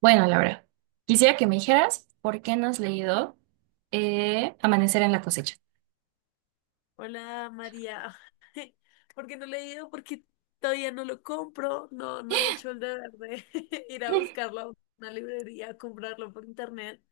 Bueno, Laura, quisiera que me dijeras por qué no has leído Amanecer en la cosecha. Hola María, ¿por qué no le he ido? Porque todavía no lo compro, no, no he hecho el deber de ir a buscarlo a una librería, a comprarlo por internet.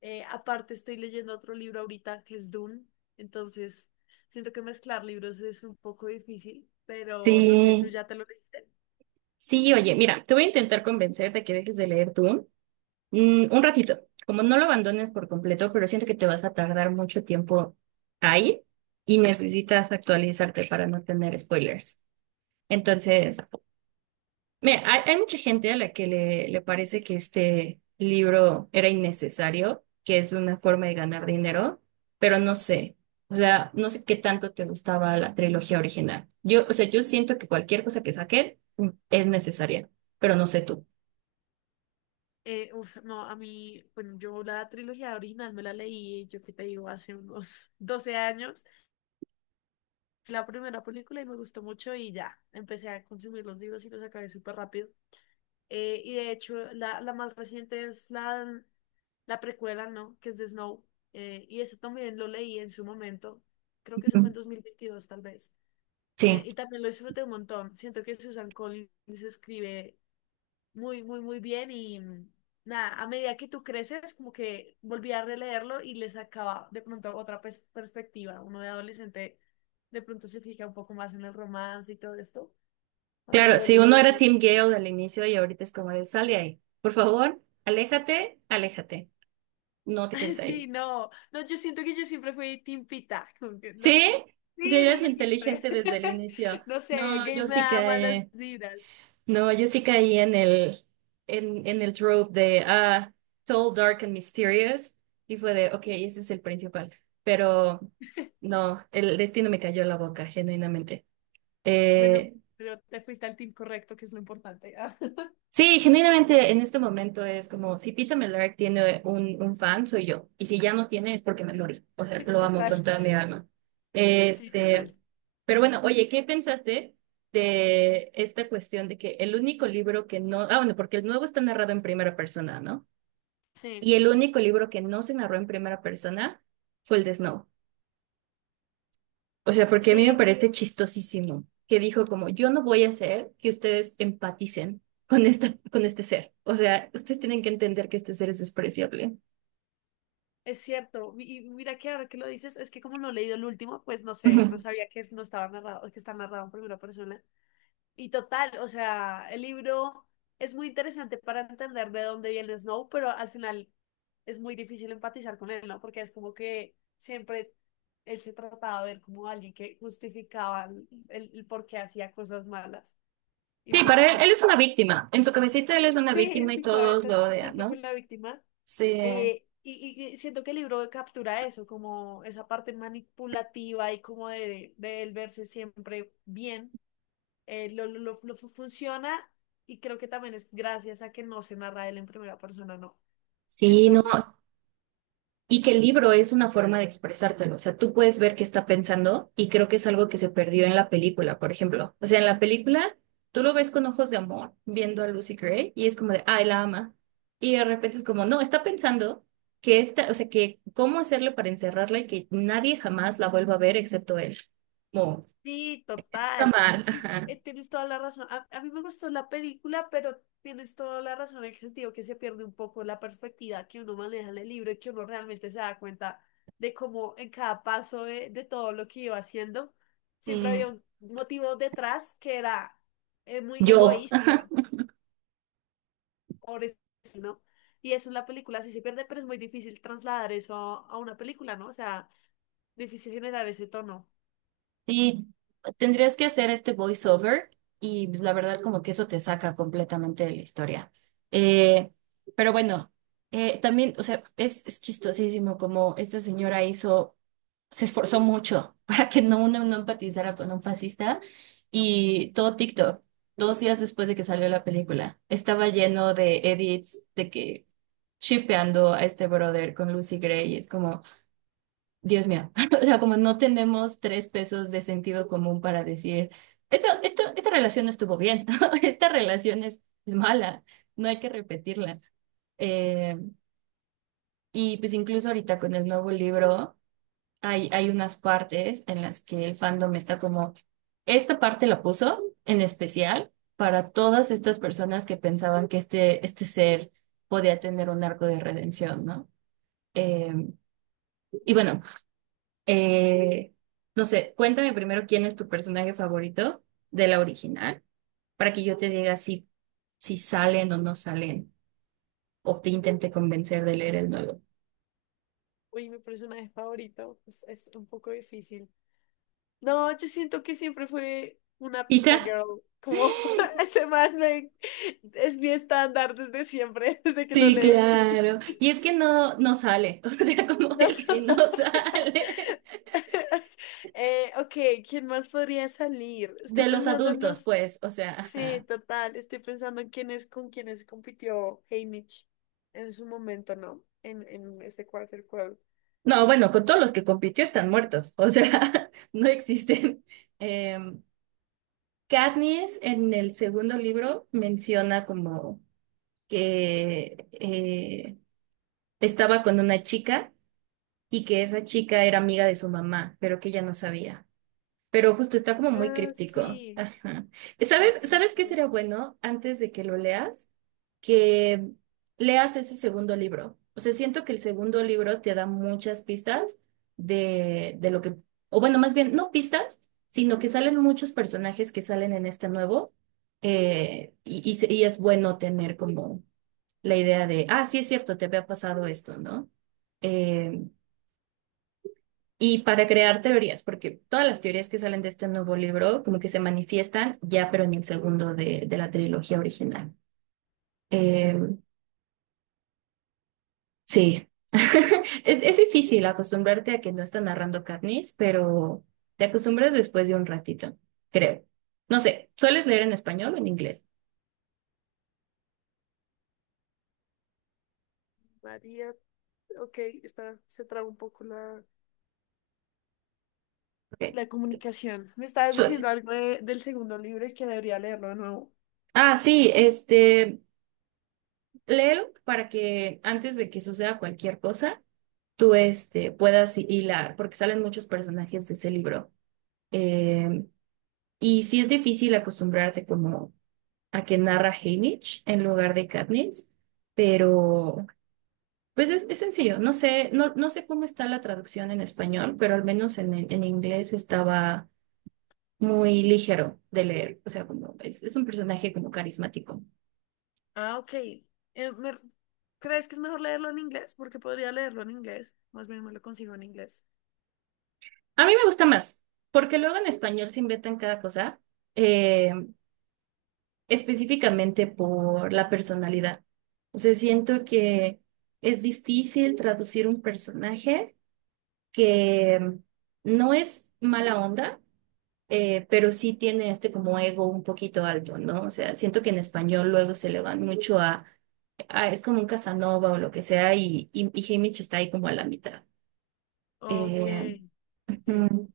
Aparte estoy leyendo otro libro ahorita que es Dune, entonces siento que mezclar libros es un poco difícil, pero no sé, ¿tú Sí, ya te lo leíste? sí, oye, mira, te voy a intentar convencer de que dejes de leer tú un ratito, como no lo abandones por completo, pero siento que te vas a tardar mucho tiempo ahí y necesitas actualizarte para no tener spoilers. Entonces, mira, hay mucha gente a la que le parece que este libro era innecesario, que es una forma de ganar dinero, pero no sé, o sea, no sé qué tanto te gustaba la trilogía original. Yo, o sea, yo siento que cualquier cosa que saquen es necesaria, pero no sé tú. No, a mí, bueno, yo la trilogía original me la leí, yo qué te digo, hace unos 12 años la primera película y me gustó mucho y ya, empecé a consumir los libros y los acabé súper rápido. Y de hecho, la más reciente es la precuela, ¿no? Que es de Snow. Y ese también lo leí en su momento. Creo que eso fue en Ujú. 2022, tal vez. Sí. Y también lo disfruté un montón. Siento que Susan Collins escribe muy, muy, muy bien y nada, a medida que tú creces, como que volví a releerlo y le sacaba de pronto otra perspectiva. Uno de adolescente de pronto se fija un poco más en el romance y todo esto, cuando lo Claro, si vuelves a uno era leer. Team Gale al inicio y ahorita es como de sale ahí, por favor, aléjate, aléjate, no te quedes Sí, ahí. no, no, yo siento que yo siempre fui timpita, como que no. ¿Sí? Si Sí, eres desde siempre. inteligente desde el inicio, No sé, no, Gay yo me sí da malas que... vibras. No, yo sí caí en el trope de ah, Tall, Dark and Mysterious y fue de, ok, ese es el principal, pero no, el destino me cayó en la boca, genuinamente. Bueno, Eh, pero te fuiste al team correcto, que es lo importante. Sí, genuinamente en este momento es como si Peter Mellark tiene un fan, soy yo. Y si ya no tiene es porque me lo morí. O sea, lo amo Total. con toda mi alma. Sí, Este, total. pero bueno, oye, ¿qué pensaste de esta cuestión de que el único libro que no, ah, bueno, porque el nuevo está narrado en primera persona, ¿no? Sí. Y el único libro que no se narró en primera persona fue el de Snow. O sea, porque a mí me Sí, parece chistosísimo que dijo como, yo no voy a hacer que ustedes empaticen con esta, con este ser. O sea, ustedes tienen que entender que este ser es despreciable. es cierto, y mira que ahora que lo dices, es que como no he leído el último, pues no sé, no Ujú. sabía que no estaba narrado, que está narrado en primera persona. Y total, o sea, el libro es muy interesante para entender de dónde viene Snow, pero al final es muy difícil empatizar con él, ¿no? Porque es como que siempre él se trataba de ver como alguien que justificaba el por qué hacía cosas malas. Y Sí, pues para él, él no, es una víctima. En su cabecita él es una sí, en víctima y su todos cabeza lo odian, siempre fue ¿no? la víctima. Sí. Y siento que el libro captura eso, como esa parte manipulativa y como de él verse siempre bien, funciona y creo que también es gracias a que no se narra él en primera persona, ¿no? Sí, no Entonces y que el libro es una forma de expresártelo. O sea, tú puedes ver qué está pensando y creo que es algo que se perdió en la película, por ejemplo. O sea, en la película tú lo ves con ojos de amor viendo a Lucy Gray y es como de, ay, la ama. Y de repente es como, no, está pensando que esta, o sea, que cómo hacerle para encerrarla y que nadie jamás la vuelva a ver excepto él. Como, sí, está total. mal. Y Ajá. Tienes toda la razón. A mí me gustó la película, pero tienes toda la razón en el sentido que se pierde un poco la perspectiva que uno maneja en el libro y que uno realmente se da cuenta de cómo en cada paso de todo lo que iba haciendo, siempre Sí. había un motivo detrás que era muy Yo. egoísta, pobre, ¿no? Y eso en la película sí se pierde, pero es muy difícil trasladar eso a una película, ¿no? O sea, difícil generar ese tono. Sí, tendrías que hacer este voiceover y pues, la verdad como que eso te saca completamente de la historia. Eh, pero bueno, también, o sea, es chistosísimo como esta señora hizo, se esforzó mucho para que no uno no empatizara con un fascista y todo TikTok, dos días después de que salió la película, estaba lleno de edits de que shippeando a este brother con Lucy Gray y es como... Dios mío, o sea, como no tenemos tres pesos de sentido común para decir, esta relación no estuvo bien, esta relación es mala, no hay que repetirla. Eh, y pues incluso ahorita con el nuevo libro hay unas partes en las que el fandom está como, esta parte la puso en especial para todas estas personas que pensaban que este ser podía tener un arco de redención, ¿no? Eh, y bueno, Eh, no sé, cuéntame primero quién es tu personaje favorito de la original, para que yo te diga si, si salen o no salen, o te intente convencer de leer el nuevo. Uy, mi personaje favorito pues, es un poco difícil. No, yo siento que siempre fue una ¿Pita? pizza girl. Como ese es mi estándar desde siempre, desde que lo Sí, leí. claro. Y es que no, no sale, o sea, como No. él sí no sale. Ok, ¿quién más podría salir? Estoy De los pensando en adultos, los... pues, o sea, Sí, ajá. total, estoy pensando en quiénes con quiénes compitió Haymitch en su momento, ¿no? En ese quarter quo. No, bueno, con todos los que compitió están muertos, o sea, no existen. Eh, Katniss en el segundo libro menciona como que estaba con una chica y que esa chica era amiga de su mamá, pero que ella no sabía. Pero justo está como muy Ah, críptico. sí, Ajá. sí, ¿Sabes, sí, sabes qué recuerdo. sería bueno antes de que lo leas? Que leas ese segundo libro. O sea, siento que el segundo libro te da muchas pistas de lo que, o bueno, más bien, no pistas, sino que salen muchos personajes que salen en este nuevo. Y es bueno tener como la idea de, ah, sí es cierto, te había pasado esto, ¿no? Eh, y para crear teorías, porque todas las teorías que salen de este nuevo libro como que se manifiestan ya, pero en el segundo de la trilogía original. Eh, sí, es difícil acostumbrarte a que no está narrando Katniss, pero te acostumbras después de un ratito, creo. No sé, ¿sueles leer en español o en inglés? María, ok, está, se traba un poco Ok, la comunicación. Me estabas diciendo suele. algo del segundo libro y que debería leerlo de nuevo. Ah, sí, este, léelo para que antes de que suceda cualquier cosa, tú este, puedas hilar, porque salen muchos personajes de ese libro. Eh, y sí es difícil acostumbrarte como a que narra Haymitch en lugar de Katniss, pero pues es sencillo. No sé, no, no sé cómo está la traducción en español, pero al menos en inglés estaba muy ligero de leer. O sea, como es un personaje como carismático. Ah, ok. ¿Crees que es mejor leerlo en inglés? Porque podría leerlo en inglés. Más bien me lo consigo en inglés. A mí me gusta más, porque luego en español se inventan cada cosa. Eh, específicamente por la personalidad. O sea, siento que es difícil traducir un personaje que no es mala onda, pero sí tiene este como ego un poquito alto, ¿no? O sea, siento que en español luego se le van mucho a, es como un Casanova o lo que sea, y Haymitch está ahí como a la mitad. Ok, Eh, ok. ujú.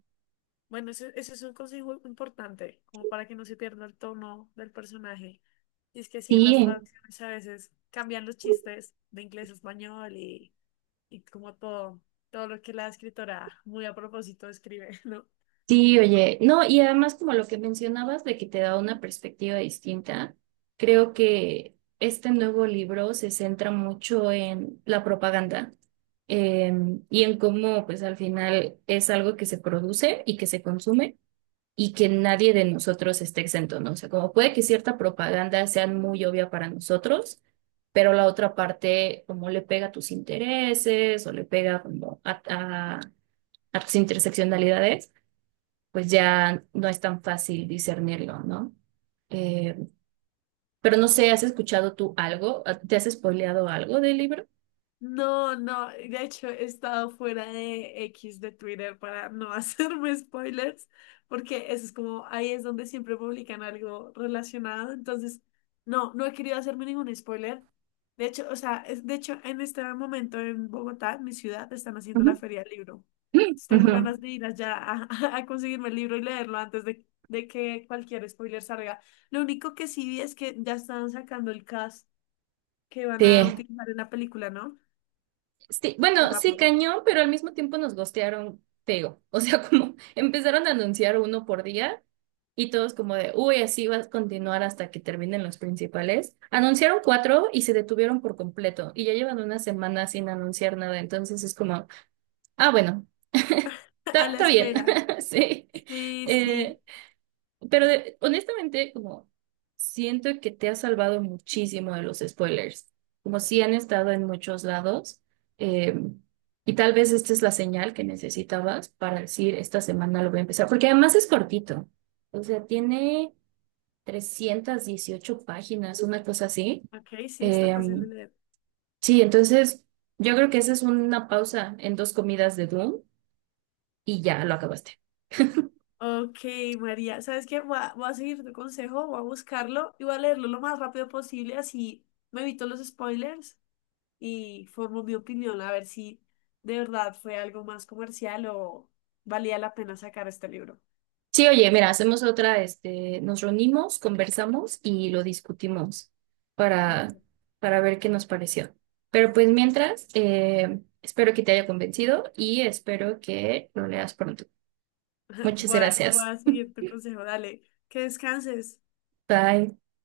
Bueno, ese es un consejo importante, como para que no se pierda el tono del personaje. Y es que sí, en las Sí, traducciones a veces cambian los chistes de inglés a español y como todo, todo lo que la escritora muy a propósito escribe, ¿no? sí, oye, no, y además como lo que mencionabas de que te da una perspectiva distinta, creo que este nuevo libro se centra mucho en la propaganda eh, y en cómo pues al final es algo que se produce y que se consume y que nadie de nosotros esté exento, ¿no? O sea, como puede que cierta propaganda sea muy obvia para nosotros, pero la otra parte como le pega a tus intereses o le pega como a a- a tus interseccionalidades pues ya no es tan fácil discernirlo, ¿no? Eh, pero no sé, ¿has escuchado tú algo? Ah, ¿te has spoileado algo del libro? No, no, de hecho he estado fuera de X de Twitter para no hacerme spoilers, porque eso es como, ahí es donde siempre publican algo relacionado, entonces no, no he querido hacerme ningún spoiler. De hecho, o sea, de hecho en este momento en Bogotá, en mi ciudad, están haciendo Ujú. la feria del libro. Entonces, tengo Ujú. ganas de ir allá a conseguirme el libro y leerlo antes de que cualquier spoiler salga. Lo único que sí vi es que ya están sacando el cast que van a Sí, utilizar en la película, ¿no? sí, Fue bueno, sí, rápido. cañón, pero al mismo tiempo nos gostearon feo. O sea, como empezaron a anunciar uno por día y todos como de, uy, así va a continuar hasta que terminen los principales. Anunciaron cuatro y se detuvieron por completo y ya llevan una semana sin anunciar nada. Entonces es como, ah, bueno, A está, la está bien, espera. sí. Sí, sí. Eh, pero honestamente, como siento que te ha salvado muchísimo de los spoilers, como si han estado en muchos lados, eh, y tal vez esta es la señal que necesitabas para decir, esta semana lo voy a empezar, porque además es cortito, o sea, tiene 318 páginas, una cosa así. Ok, sí, está Eh, fácil de leer. sí, entonces yo creo que esa es una pausa en dos comidas de Doom y ya lo acabaste. Ok, María, ¿sabes qué? Voy a seguir tu consejo, voy a buscarlo y voy a leerlo lo más rápido posible, así me evito los spoilers y formo mi opinión a ver si de verdad fue algo más comercial o valía la pena sacar este libro. Sí, oye, mira, hacemos otra, este, nos reunimos, conversamos y lo discutimos para, Listo. para ver qué nos pareció. Pero pues mientras, espero que te haya convencido y espero que lo leas pronto. Muchas Voy gracias. a seguir tu consejo, dale, que descanses. Bye.